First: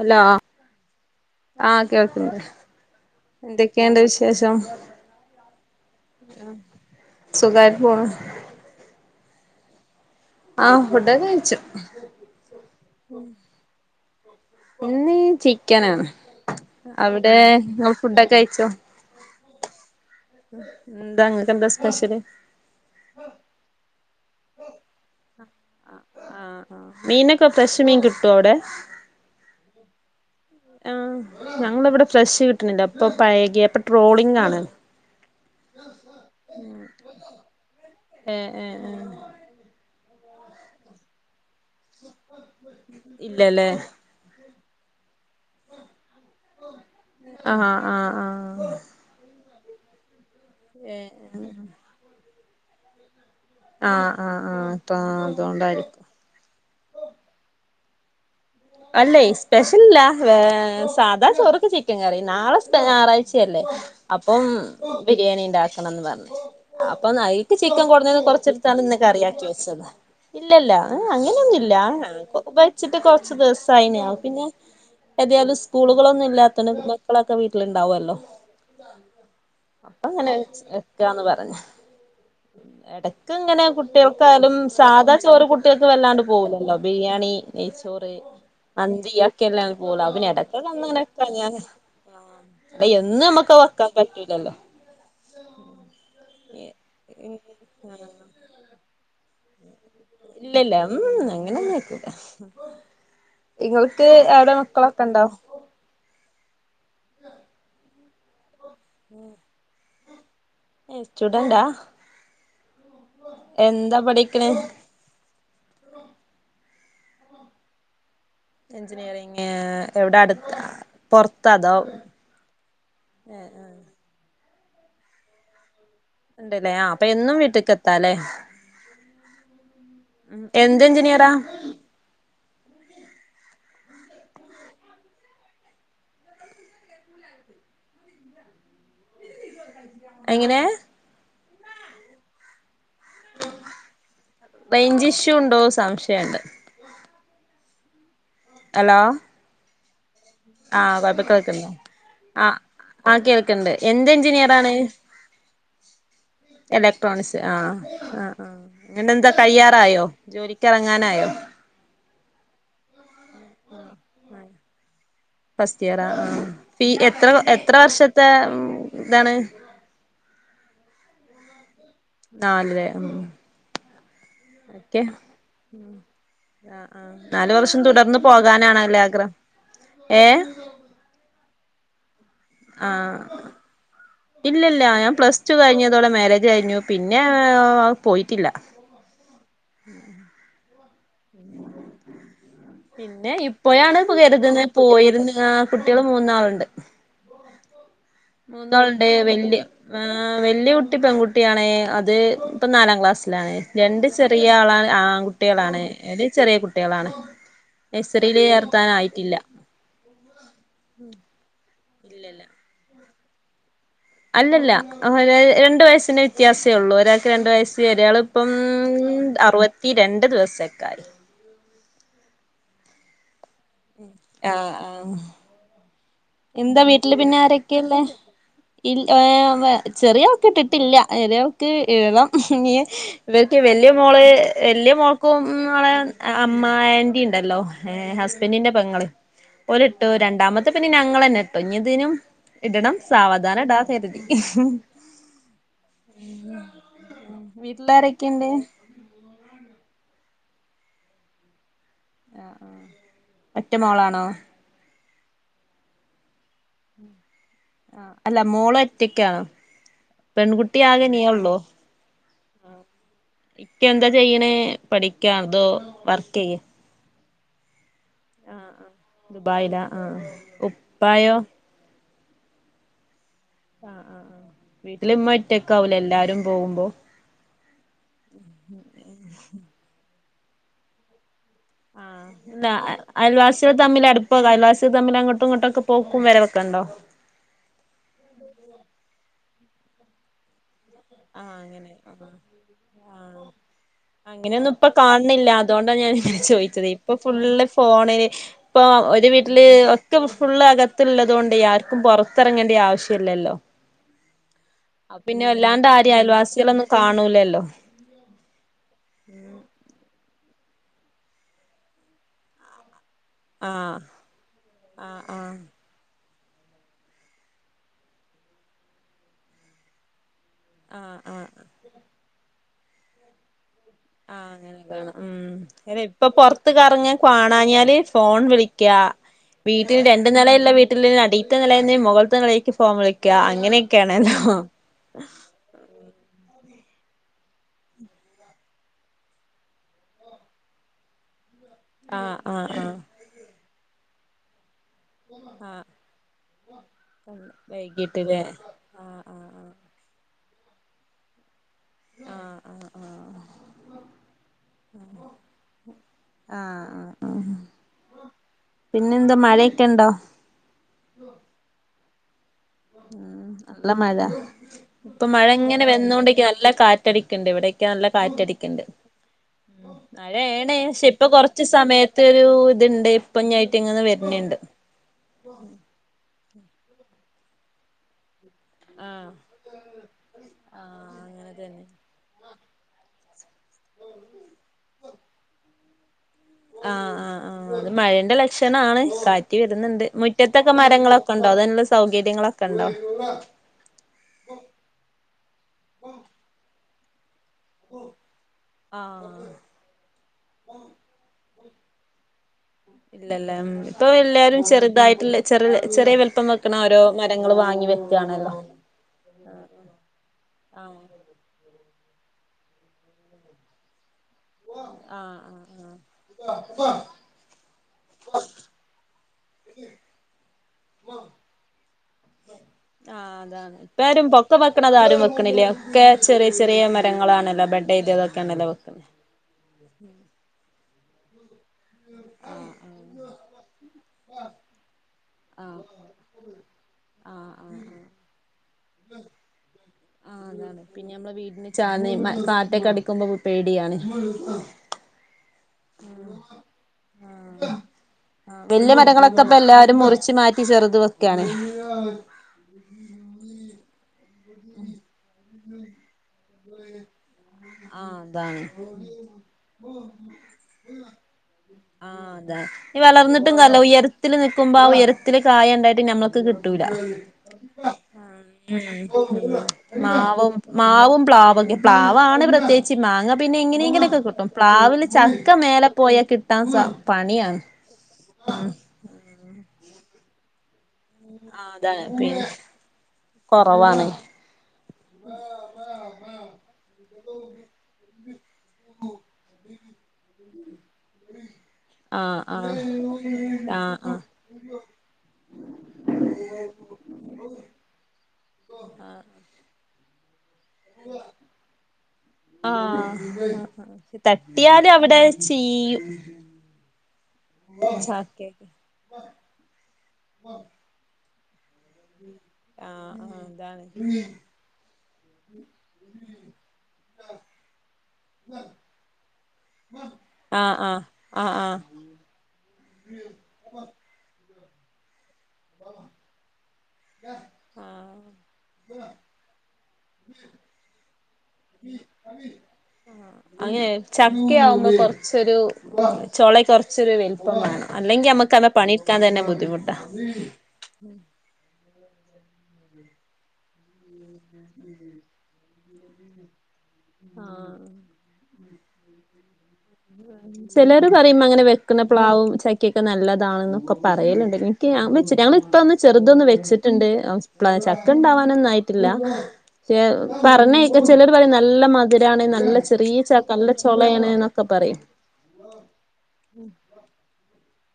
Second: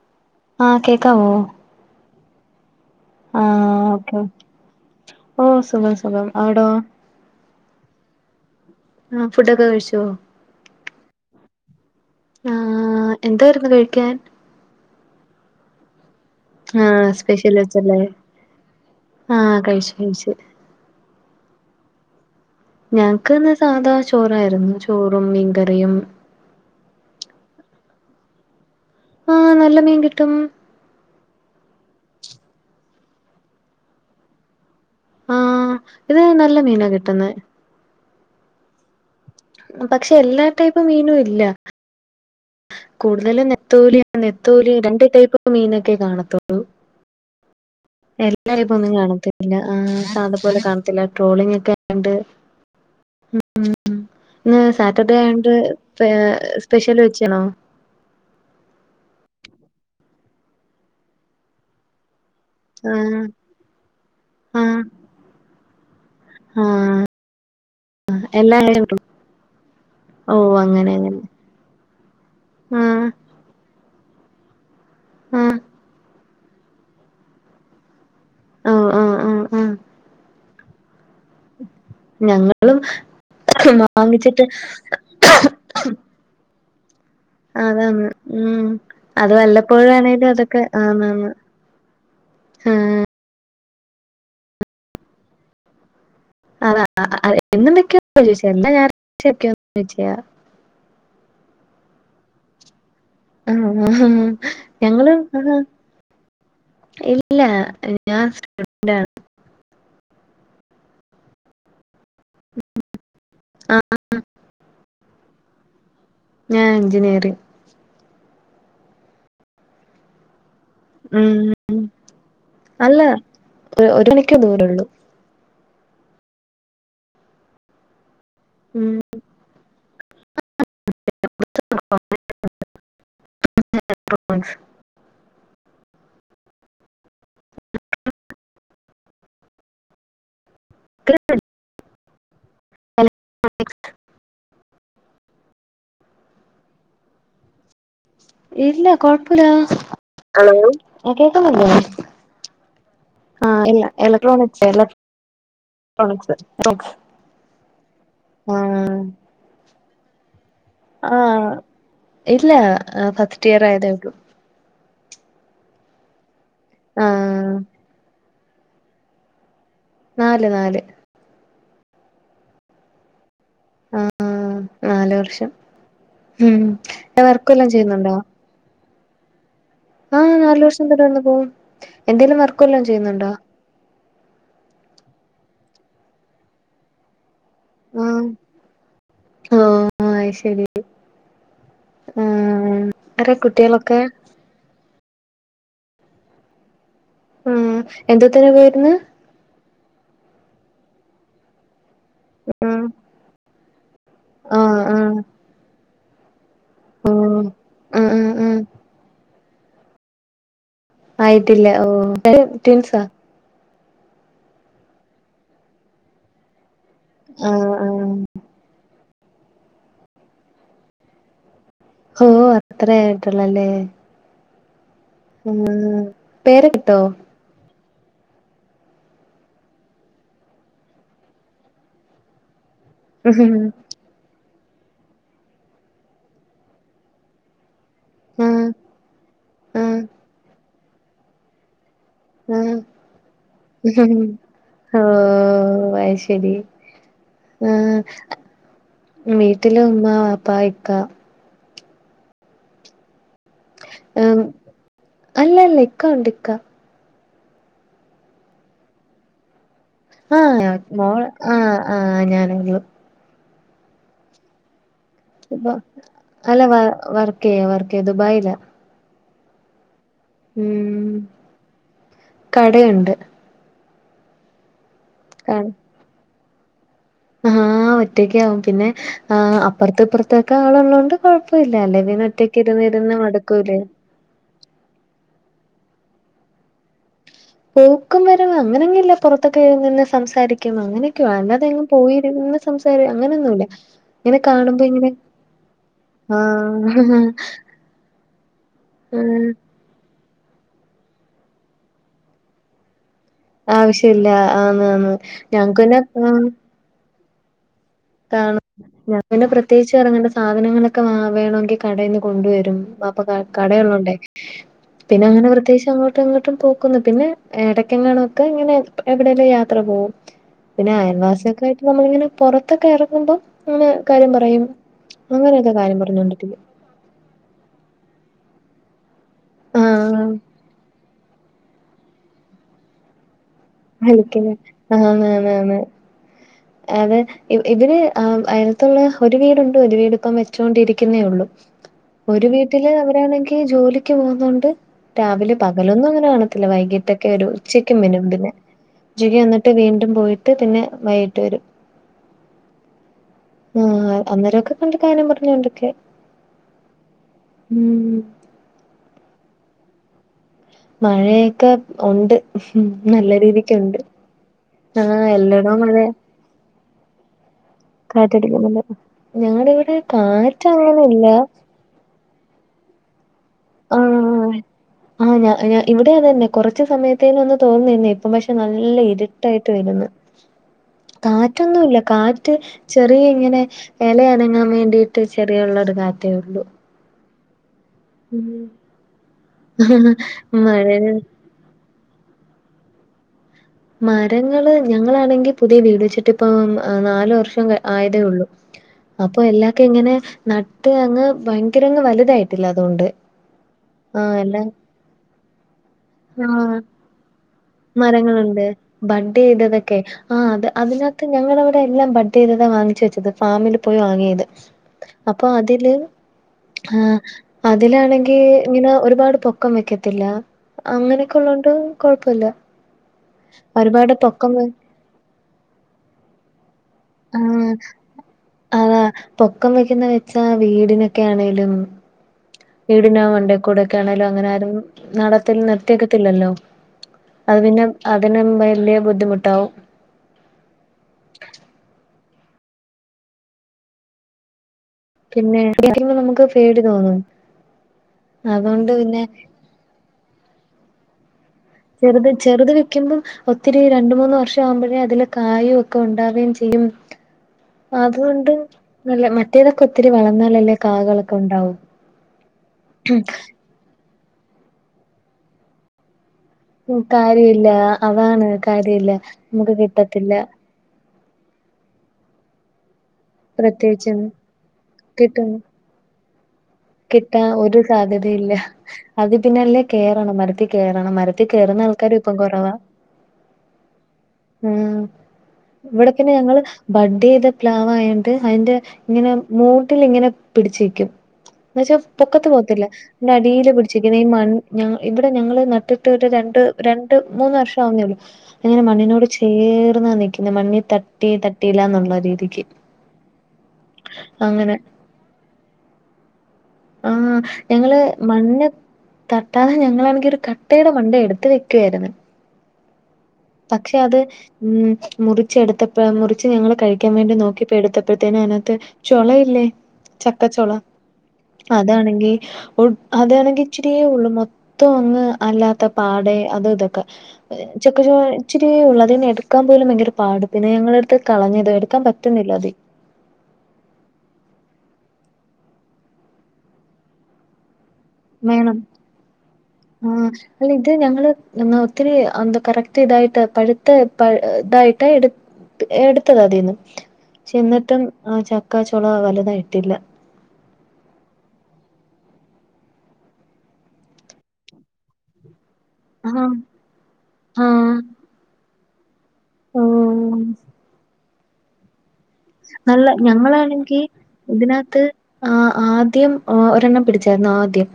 അല്ലോ ആഹ് കേക്കാവോ? ആഹ് കേൾക്കുന്നുണ്ട് ആഹ് എന്തൊക്കെയുണ്ട് ഓക്കെ വിശേഷം? ഓ സുഖം സുഖം [unintelligible] അവിടോ സുഖായിട്ട് പോണ് ആ ഫുഡ്ഒക്കെ കഴിച്ചോ ആ ഫുഡ്‌ ഒക്കെ കഴിച്ചു ആ എന്തായിരുന്നു കഴിക്കാൻ ഇന്ന് ചിക്കൻ ആണ് ആഹ് അവിടെ നമ്മൾ ഫുഡൊക്കെ കയിച്ചോ ആഹ കഴിച്ചു കഴിച്ചു എന്താ ഇങ്ങ്ക്കെന്താ സ്പെഷ്യല് ഞങ്ങക്ക്ന്ന് സാധാ ചോറായിരുന്നു ചോറും മീൻകറിയും ആഹ് ആഹ് മീനൊക്കെ ഫ്രഷ് മീൻ കിട്ടോ അവിടെ ആ നല്ല മീൻ കിട്ടും ആ ഞങ്ങളിവിടെ ഫ്രഷ് കിട്ടണില്ല ഇപ്പൊ പഴകിയപ്പോ ട്രോളിംഗാണ് ആഹ് ഇത് നല്ല മീനാ കിട്ടുന്നേ ഏ ഏഹ് പക്ഷെ എല്ലാ ടൈപ്പും മീനും ഇല്ല കൂടുതലും ഇല്ലല്ലേ നത്തോലി നെത്തൂലി രണ്ട് ടൈപ്പ് മീനൊക്കെ കാണത്തുള്ളൂ ആഹ ആഹ എല്ലാരും ഇപ്പൊ ഒന്നും കാണത്തില്ല ആ സാധപലെ കാണത്തില്ല ഏഹ് ട്രോളിങ് ഒക്കെ ആയോണ്ട് ആഹ് ആഹ് ഇന്ന് ആഹ് അപ്പൊ സാറ്റർഡേ ആയോണ്ട് അതോണ്ടായിരിക്കും സ്പെഷ്യല് വെച്ചണോ അല്ലേ സ്പെഷ്യൽല്ല സാധാണ ചോറുക്ക് ചിക്കൻ കറി നാളെ ആഹ് ഞായറാഴ്ചയല്ലേ അപ്പം ആഹ് ബിരിയാണി ഉണ്ടാക്കണം പറഞ്ഞു അപ്പൊ നൈക്ക് ചിക്കൻ കൊടുഞ്ഞേന്ന് എല്ലാ കൊറച്ചെടുത്താണ് കിട്ടും. ഇന്നൊക്ക് കറിയാക്കി വെച്ചതാ ഓ ഇല്ലല്ല അങ്ങനെ അങ്ങനെ അങ്ങനെയൊന്നുംല്ല വച്ചിട്ട് ആഹ് ദിവസായിനിം പിന്നെ ഏതായാലും ആഹ് സ്കൂളുകളൊന്നുമല്ലാത്തതോണ്ട് മക്കളൊക്കെ വീട്ടിലുണ്ടാവുമല്ലോ ഓ ഓ ഓ ഓ അപ്പൊ അങ്ങനെ വെക്കന്ന് പറ ഞങ്ങളും ഇടക്ക ഇങ്ങനെ വാങ്ങിച്ചിട്ട് കുട്ടികൾക്കായാലും സാധാ ചോറ് കുട്ട ട്ടേക്ക് വല്ലാണ്ട് പോകൂലല്ലോ ബിരിയാണി അതെ ചോറ് മന്തിക്കെല്ല പോല അന് വല്ലപ്പോഴാണേലും ഇടക്ക അതൊക്കെ അന്നങ്ങനെക്ക ആന്നാന്ന് ഞാൻ ആഹ് എന്നും നമ്മക്ക് വെക്കാൻ പറ്റുലല്ലോ അത എന്നുംന്തൊക്കെയ ചോച്ച എല്ലാ [unintelligible] ചോച്ചാ [unintelligible] ഇല്ലല്ല ഉം അങ്ങനെ ഒന്നും ഇല്ല ഹ ഹ മക്കളൊക്കെ ഞങ്ങള് ഉണ്ടോ ആഹ് ഇല്ല ഞാൻ സ്റ്റുഡന്റാണ് ഹ് സ്റ്റുഡന്റാ ആഹ് എന്താ പഠിക്കണെ ഞാ എഞ്ചിനീയറിംഗ് എൻജിനീയറിങ് എവിടെ അടുത്ത ഉ പൊറത്താ അതോ അല്ല ഒരു മണിക്കൂ ദൂരള്ളൂ ഉണ്ടല്ലേ ആ അപ്പൊ എന്നും വീട്ടിലക്ക് എത്താലേ ഉം എന്ത് എഞ്ചിനീയറാ എങ്ങനെ റേഞ്ചിഷുണ്ടോ സംശയണ്ട് ഇല്ല ഹലോ കൊഴപ്പില്ല ആ കേക്കുന്നുണ്ടോ? ആ ആ കേൾക്കണ്ട് എന്ത് എഞ്ചിനീയർ ഇലക്ട്രോണിക്സ് ആണ് ഇലക്ട്രോണിക്സ് ആഹ ആ ആ ആഹ് എന്താ കഴിയാറായോ ജോലിക്കറങ്ങാനായോ ആഹ് ഇല്ല ഫസ്റ്റ് ഇയർ ആയതേള്ളൂ ഫസ്റ്റ് ഇയർ ആ ഫീ എത്ര ആഹ് എത്ര വർഷത്തെ ഇതാണ് നാല് നാല് നാലര ഉം ആ ആ ഓക്കെ നാല് വർഷം ഉം വർക്കെല്ലാം ചെയ്യുന്നുണ്ടോ [unintelligible] നാണല്ലേ ആഗ്രഹ ആഹ് നാലല് വർഷം തൂടെ വന്ന് പോകും എന്തെേലും വർക്ക് വെല്ലാം ചെയ്യുന്നുണ്ടോ ഇല്ലല്ല ഞാൻ പ്ലസ് ടു കഴിഞ്ഞതോടെ മാരേജ് കഴിഞ്ഞു പിന്നെ പോയിട്ടില്ല ഓ ശരി ആ പിന്നെ ഇപ്പോഴാണ് കരുതുന്ന പോയിരുന്ന കുട്ടികൾ മൂന്നാളുണ്ട് ഉം എന്തോത്തിന് പോയിരുന്നു മൂന്നാളുണ്ട് വല്യ വല്യ കുട്ടി പെൺകുട്ടിയണേ അത് ഇപ്പം ആഹ് നാലാം ക്ലാസ്സിലാണ് രണ്ട് ചെറിയ ആള ആഹ് ആഹ് ആൺ കുട്ടികളാണ് അടെ ചെറിയ കുട്ടി ട്ടിളാണ് ഓഹ് ആഹ് ആഹ് നൈസറിയിൽ ആഹ് ചേർത്താനായിട്ടില്ല ആയിട്ടില്ല ഓ ൻ ട്ടിൻസ അല്ലല്ല രണ്ടു വയസിന്റെ വ്യത്യാസേ ഉള്ളു ഒരാൾക്ക് രണ്ട ആഹ് വയസ് ആഹ് ഒരാള് ഇപ്പം അറുപത്തിരണ്ട് ദിവസക്കേയായി ഓ് അത്ര ആയിട്ടൊള്ളല്ലേ ആ ആ ഉം എന്താ പേരൊക്കിട്ടോ വീട്ടില് പിന്നെ ആരൊക്കെ ക്കല്ലേ ചെറിയ ആൾക്ക് ഇട്ടിട്ടില്ല ചെറിയയാൾക്ക് ഇടണം ഇവർക്ക് വലിയ മോള് വലിയ മോൾക്കും ഓളെ അമ്മ ആന്റി ഉണ്ടല്ലോ ഏഹ ആഹ് ഹസ്ബൻഡറിന്റെ പെങ്ങള് ഓല് ആഹ് ഇട്ടു രണ്ടാമത്തെ പിന്നെ ഞങ്ങൾ ന്നെ ഇട്ടു ഇഞ്ഞ് ഇതിനും ആഹ് ഇടണം സാവധാന ഇടാന്ന് കരുതി ഓ അത് ശരി വീട്ടിലാരൊക്കെയ്ണ്ട് വീട്ടില ഉമ്മ ബാപ്പാ ഇക്കാ ആ ആ ഒറ്റ മോളാണോ അല്ലല്ല ഇക്ക ഉണ്ട് ഇക്ക ആ അല്ല മോള ഒറ്റക്കാണ് ആഹ് മൊൾ ആഹ് ആഹ് ഞാനൊള്ളൂ ഇക്ക എന്താ ചെയ്യണേ പഠിക്ക ദുബ അല്ല വ വർക്കയ വർക്കേ ദുബായി്ല ദുബായില ആ ഉപ്പായോ കടയ്ണ്ട് ആ ആ ആ വീട്ടില് ഇമ്മ ഒറ്റക്ക് ആവൂലെ എല്ലാരും പോവുമ്പോ ആ ഒറ്റൊക്കാകും പിന്നെ ആ് അപ്പുറത്തെ ഇപ്പുറത്തൊക്കെ ആള് ഉള്ളൊണ്ട് കൊഴപ്പല്ല അല്ലെ പിന്നെ ആഹ് ഒറ്റക്ക് ഇരുന്നിരുന്ന് മടുക്കൂലെ ഇപ്പ കൈലാശം തമ്മിൽങ്ങട്ടും ഇങ്ങോട്ടൊക്കെ പോക്കും വരവൊക്കെ ഉണ്ടോ? പോക്കും വര അങ്ങനെങ്ങ ഇല്ല പുറത്തൊക്കെ നിന്ന് സംസാരിക്ക അങ്ങനെയൊക്കെയ ആഹ് അല്ലാതെങ്ങങ് അങ്ങനെ ആഹ് പോയിരന്ന് സംസാ അങ്ങനെയൊന്നുമല്ല ഇങ്ങനെ കാണുമ്പോ ഇങ്ങനെ അതുകൊണ്ടാണ് ഞാൻ ഇങ്ങനെ ചോദിച്ചത് ഇപ്പൊ ആഹ് ഫുള്ള് ഫോണില് ഇപ്പൊ ഒരു ആഹ് വീട്ടില് ഫുൾ അകത്തള്ളതുകൊണ്ട് ആർക്കും പുറത്തിറങ്ങേണ്ട ആവശ്യല്ലല്ലോ ആവശ്യല്ല ആ ആ ന്ന് വല്ലാണ്ട് ഞങ്ങക്ക്ന്നെ ആരെയും ആ അയൽവാസികളൊന്നും കാണൂലല്ലോ കാരണം ഞാൻ പ്രെത്യേകിച്ച് ഇറങ്ങണ്ട സാധനങ്ങളൊക്കെ വ വേണമെങ്കിൽ കടയിൽന്ന് കൊണ്ടുവരും. ആഹ് കടയള്ളൊണ്ടെ ആഹ് പിന്നെ അങ്ങനെ ആഹ് പ്രത്യേകിച്ച് അങ്ങോ എങ്ങോട്ടും പോക്കുന്നു പിന്നെ എടക്കെങ്ങണൊക്കെ ഇങ്ങനെ എവിടെയേലും യാത്ര പോവും പിന്നെ ആഹ് ആഹ് അയൽവാസിക്കെ ആയിട്ട് നമ്മളിങ്ങനെ പുറത്തൊക്കെ ഇറങ്ങുമ്പോ ങ്ങനെ ആഹ് അങ്ങനെ കാണും ഉം അല്ല ഇപ്പൊ പറഞ്ഞോണ്ടിരിക്കും. പുറത് കറങ്ങ് കാണാഞ്ഞാല് ഫോൺ വിളിക്ക വീട്ടന് ആഹ് രണ്ട് നില ഉള്ള വീട്ടിൽടി നലേന്ന് മുഖത്ത് നെലെക്ക് ഫോണ് വിളിക്ക അങ്ങനെ വിളിക്കല് ആ [unintelligible] അത് ഇ ഇവര് ഏഹ് അയലത്തുള്ള ഒരു വീടുണ്ട് ഒരു വീട് ഇപ്പം വെച്ചോണ്ടിരിക്കുന്നേ ഒള്ളു ആഹ് ഒരു ആഹ് വീട്ടില് ആഹ് അവരാണെങ്കി ജോലിക്ക് പോകുന്നോണ്ട് രാവിലെ പകലൊന്നും അങ്ങനെ കാണത്തില്ല വൈകീട്ടൊക്കെ ആഹ് വരോള്ളു ഉച്ചയ്ക്കു വരും വൈകീട്ടില്ലേ പിന്നെ ആഹ് ഉച്ചയ്ക്ക് ആഹ് വന്നിട്ട് വീണ്ട് ണ്ടും പോയിട്ട് പിന്നെ വൈകിട്ട് വരും. ആഹ് ആഹ് ആഹ് ആഹ് അന്നേരക്കെ കണ്ട് കാര്യം പറഞ്ഞോണ്ട്ക്കെ ആഹ് ആഹ് ആഹ് ഉം പിന്നെന്താ മഴേക്കെണ്ടോ? മഴേക്കെ ഉണ്ട് നല്ല ഉം നല്ല രീതിക്കുണ്ട്. മഴ ഇപ്പൊ ആഹ് മഴ എല്ലടോം ഇങ്ങനെ മഴയാ വന്നോണ്ട്ക്കാ നല്ല കാറ്റടിക്ക്ണ്ട് ഇവിടെക്കെ നല്ല കാറ്റടിക്ക്ണ്ട് കാറ്റടിക്കുന്നുണ്ട് ഞങ്ങടെ ഇവിടെ കാറ്റ് മഴേണ് ക്ഷെ ഇപ്പൊ അങ്ങനെയില്ല കൊറച്ച് സമയത്ത് ഒരു ഇത്ണ്ട് ഇപ്പഞ്ഞ് അയിച്ചങ്ങന്ന് ആഹ് വര്ന്ണ്ട് ആഹ് ഞാ ഞാ ഇവിടെം അത് തന്നെ കൊറച്ച് സമയത്തേനൊന്ന് തോറ്ന്ന്നിന്നേ ഇപ്പം പക്ഷെ നല്ല ആഹ് ഇര്ട്ടായിട്ട് വര്ന്ന് ആഹ് അങ്ങനെ തന്നെ കാറ്റൊന്നുല്ല കാറ്റ് ചെറിയ ഇങ്ങനെ എല അനങ്ങാ വേണ്ടീട്ട് ചെറിയുള്ളൊരു കാറ്റേ ഒള്ളൂ ആഹ് ആഹ് ആഹ് അത് മഴന്റെ ലക്ഷണാണ് കാറ്റ് വര്ന്ന്ണ്ട് ഉം മുറ്റത്തൊക്കെ മഴ മരങ്ങളൊക്കെ [unintelligible] സൗകര്യങ്ങളൊക്കെണ്ടോ? മരങ്ങള് ഞങ്ങളാണെങ്കി പുത്യേ വീട് വെച്ചിട്ട് ഇപ്പം നാല് വർഷം ക ആയതേ ഒള്ളു ആഹ് അപ്പൊ എല്ലാക്കെ ഇങ്ങനെ നട്ട് അങ്ങ് ഭയങ്കരങ്ങ് വല്തായി ഇല്ലല്ലേ ഇപ്പൊ എല്ലാരും എല്ലാം ചെറ്തായിട്ട്ള്ള ചെറ ചെറിയെ വലിപ്പം വെക്ക്ണ ഓരോ മരങ്ങൾ വാങ്ങി വെക്കാണല്ലോ മരങ്ങള്ണ്ട് ബഡ്ഡ് ചെയ്തതൊക്കെ ആഹ് അത് അതിനകത്ത് ഞങ്ങളവിടെ എല്ലാം ബഡ് ചെയ്തതാ വാങ്ങിച്ച് വെച്ചത് ഫാമിൽ പോയി വാങ്ങിയത് ആഹ് അപ്പൊ അതില് ആഹ് ആഹ് അതിലാണെങ്കി ഇങ്ങനെ ഒരുപാട് പൊക്കം വെക്കത്തില്ല. അങ്ങനെയൊക്കെ ഉള്ളോണ്ട് കൊഴപ്പല്ല. ആഹ് അതാണ് ഒരുപാട് ഇപ്പാരും പൊക്കം വെ വെക്ക്ണത് ആരും വെക്കണില്ല ഒക്കെ ചെറിയ ചെറിയ മ രങ്ങാളാണല്ലോ ആഹ് ബഡ്ഡ്യ്തതോക്കെയാണല്ലോ അതാ വെക്ക്ന്നേ പൊക്കം വെക്ക്ന്ന വെച്ചാ വീടിനൊക്കെ ആണെലും ആഹ് വീടിന്റെ മണ്ടേക്കൂടെക്കെ ആണെലും അങ്ങനെ ആരും നടത്തിൽ ആഹ് നിർത്തി വെക്കത്തില്ലല്ലോ. ആഹ് ആഹ് അത് ആഹ് പിന്നെ ആഹ് അതിനും വല്ല്യ ബുദ്ധിമുട്ടാവും. ആഹ് പിന്നെ നമ്മള് വീടിന് ചാന്ന് ഈ മ കാറ്റൊക്കെ അടിക്കുമ്പോ പേടിയാണ്. പിന്നെ കാറ്റടിക്കുമ്പോ നമുക്ക് പേടി തോന്നും. അതുകൊണ്ട് വല്യ പിന്നെ മരങ്ങളൊക്കെപ്പോ എല്ലാരും മുറിച്ചു മാറ്റി ചെറ്ത് വെക്കാണ് ആഹ് ചെറ്ത് ചെറ്ത് വെക്കുമ്പോ ഒത്തിരി രണ്ട് മൂന്ന് വർഷം ആവുമ്പോഴേ അതില് കായൊക്കെ ഉണ്ടാവെ ഉം അതുണ്ട് മറ്റേതൊക്കെ ഒത്തിരി വളർന്നാലല്ലേ കാകളൊക്കെ ഉണ്ടാവൂ ആഹ് അതാ ഇഞ്ഞ് വളർന്നിട്ടും കാര്യല്ല ഉയരത്തിൽ നിക്കുമ്പോ ആ ഉയരത്തില് കായണ്ടായിട്ട് ഞമ്മൾക്ക് കി ട്ടൂല ഉം കാര്യമില്ല അതാണ് കാര്യമില്ല മ്മ് മ്മ് നമുക്ക് കിട്ടത്തില്ല മാവും മാവും പ്ലാവൊക്കെ പ്ലാവാണ് പ്രത്യേയിച്ച് മാങ്ങ പിന്നെ എങ്ങനെങ്കിലൊക്കെ പ്രത്യേകിച്ചും കിട്ടും പ്ലാവില് ചക്ക മേലെ പോയാ കിട്ടാ സ കിട്ടാ പണിയാണ് ഒരു സാധ്യതയില്ല അത് പിന്നെ അല്ലേ കേറണം മരത്തി കേറണം മരത്തി ആ കേറുന്ന അതാണ് ആൾക്കാരും ഇപ്പം പിന്നെ കൊറവാ കൊറവാണ് ഉം ഇവിടൊക്കയിന് ഞങ്ങള് ബഡ്ഡ്യ്ത പ്ലാവായൊണ്ട് അയിന്റെ ഇങ്ങനെ മൂട്ടിലിങ്ങനെ പിടിച്ച് നിക്കും എന്ന് വെച്ചാ ആഹ് പൊക്കത്ത് ആഹ് പോവത്തില്ല അടീല് ആഹ് പിടിച്ചിരിക്കും ആഹ് ഈ മൺ ഞാ ഇവിടെ ഞങ്ങള് നട്ടിട്ട് ഒരു രണ്ട് രണ്ട് മൂന്ന് വർഷാവുന്നേ ഒള്ളു അത്ങ്ങനെ മണ്ണിനോട് ചേർന്നാ നിക്ക്ന്നേ മണ്ണി ആഹ് അങ്ങനെ തട്ടിയാലും അവിടത് ചീഴും ആഹ് ഞങ്ങള് [unintelligible] തട്ടാതെ ഞങ്ങളാണങ്കി ഒരു കട്ടയുടെ മണ്ട എടുത്ത് വെക്കായിരുന്നു. ആഹ് ആഹ് അതാണ് പക്ഷെ അത് ഉം മുറിച്ച് എടുത്തപ്പഴാ മുറിച്ച് ഞങ്ങള് കഴിക്കാൻ വേണ്ടി നോക്കിയപ്പൊ എടുത്തപ്പോഴത്തേനും അതിനകത്ത് ചോളയില്ലേ ആഹ് ആഹ് ആഹ് ആഹ് അതാണെങ്കി ഒട്ട് അതാണെങ്കി ഇച്ചിരിയേ ഉള്ളൂ മൊത്തം അങ്ങ് അല്ലാത്ത പാടെ അത് ഇതൊക്കെ ആഹ് ചെക്കച്ചോളച്ചിരിയേ ഒള്ള് അതെന്നെ ക്കാൻ പോലും ഭയങ്കര പാട് പിന്നെ ഞങ്ങളടുത്ത് കളഞ്ഞത് എടുാൻ പറ്റുന്നില്ല അത്. ആഹ് അങ്ങനെ ചക്ക ആവുമ്പോ കൊർച്ചൊരു ചൊള കൊർച്ചൊരു വലുപ്പം വേണം അല്ലെങ്കി മ്മക്ക് അത് വേണം പണിട്ക്കാൻ തന്നെ ബുദ്ധിമുട്ടാ. ആഹ് അല്ല ഇത് ഞങ്ങള് ഒത്തിരി എന്താ കറക്റ്റ് ഇതായിട്ട് പഴുത്ത ഇതായിട്ട് എട് എടുത്തതതിന്നും ച്ചെന്നിട്ടും ആ ചക്കാച്ചുള വലുതായിട്ടില്ല. ആഹ് ചെലോര് പറയും അങ്ങനെ വെക്കുന്ന പ്ലാവും ചക്കയൊക്കെ നല്ലതാണെന്നൊക്കെ പറയലുണ്ട് എനിക്ക് [unintelligible] ചെറുതൊന്ന് ആഹ് വെച്ചിട്ടുണ്ട് [inaudible] ആഹ് ചക്ക ഉണ്ടാവാനൊന്നും ആയിട്ടില്ല. ചെ ഓഹ് പറണേക്ക ചിലര് പറയും നല്ല മതി തിരാണ് നല്ല ചെറിയച നല്ല ചോളേണ് ആ ആദ്യം ഒ ഒരെണ്ണം പിടിച്ചാരുന്നു ആദ്യം.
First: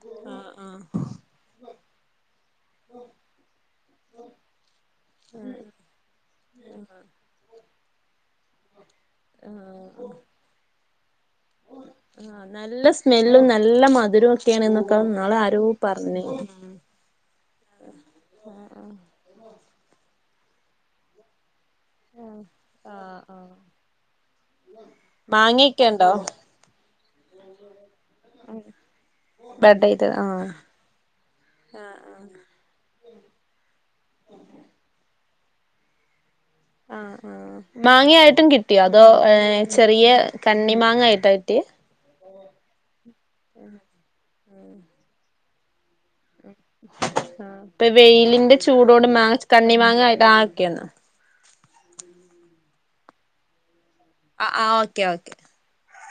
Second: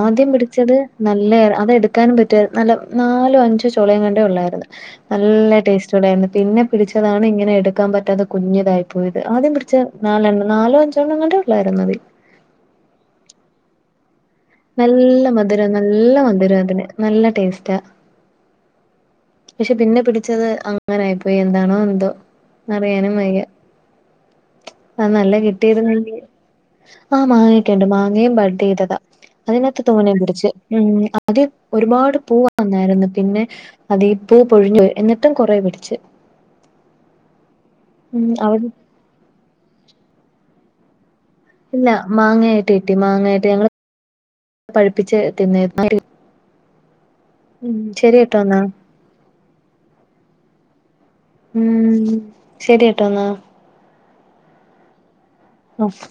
ആദ്യം പിടിച്ചത് ആഹ് നല്ല അതെടുക്കാനും പറ്റുവായ് നല്ല നാലോ അഞ്ചോ ചു ളങ്ങാണ്ടെ ഉള്ളാര്ന്ന് നല്ല ടേസ്റ്റണ്ടായിര്ന്ന് പിന്നെ പിടിച്ചതാണ് ഇങ്ങനെ എടുക്കാൻ പറ്റാത്ത കുഞ്ഞതായി പോയത് ആഹ് ആദ്യം പിടിച്ചത് ആഹ് നാലെണ്ണം നാലോ അഞ്ചെണ്ണം ങ്ങാണ്ടെ ഉള്ളായിരുന്നു അത് ആ നല്ല സ്മെല്ലും നല്ല മധുരും നല്ല മധുരം നല്ല മധുരം അതിന് നല്ല ടേസ്റ്റാ. ആഹ് ആഹ് പക്ഷെ പിന്നെ പിടിച്ചത് അങ്ങനായിപ്പോയി എന്താണോ എന്തോ ആഹ് അറിയാനും വയ്യ. ആഹ് ആ നല്ല മാങ്ങയൊക്കെ ഉണ്ടോ കിട്ടിയിരുന്നെങ്കിൽ ആഹ് മാങ്ങൊക്കെണ്ട് മാങ്ങയും ബഡഡ് ചെയ്തതാ അതിനകത്ത് ബെഡെയ്ത് തോനെയും പിടിച്ച്. ആഹ് ഉം അത് ഒരുപാട് പൂവ് വന്നായിരുന്നു പിന്നെ അത് പൂ പൊഴിഞ്ഞു പോയ്‌ എന്ന ട്ടും കുറേ പിടിച്ച് ആ ആ ഉം മാങ്ങായിട്ടും അവിടെ കിട്ടിയോ അതോ ഏ ചെറിയ കണ്ണി മാങ്ങയിട്ടാ കിട്ടിയെ? ല്ല മാങ്ങായിട്ട് കിട്ടി മാങ്ങായിട്ട് ഞങ്ങള് പഴുപ്പിച്ച് തിന്നേര് [inaudible] ആ ഇപ്പൊ ശരി കേട്ടോ വെയിലിന്റെ എന്നാ ചൂടോണ്ട് മാങ്ങ കണ്ണി മാങ്ങ ആ [unintelligible] ഉം ശരി ട്ടോ ന്നാ. ആഹ് ആഹ് ഓക്കെ ഓക്കെ ആഹ്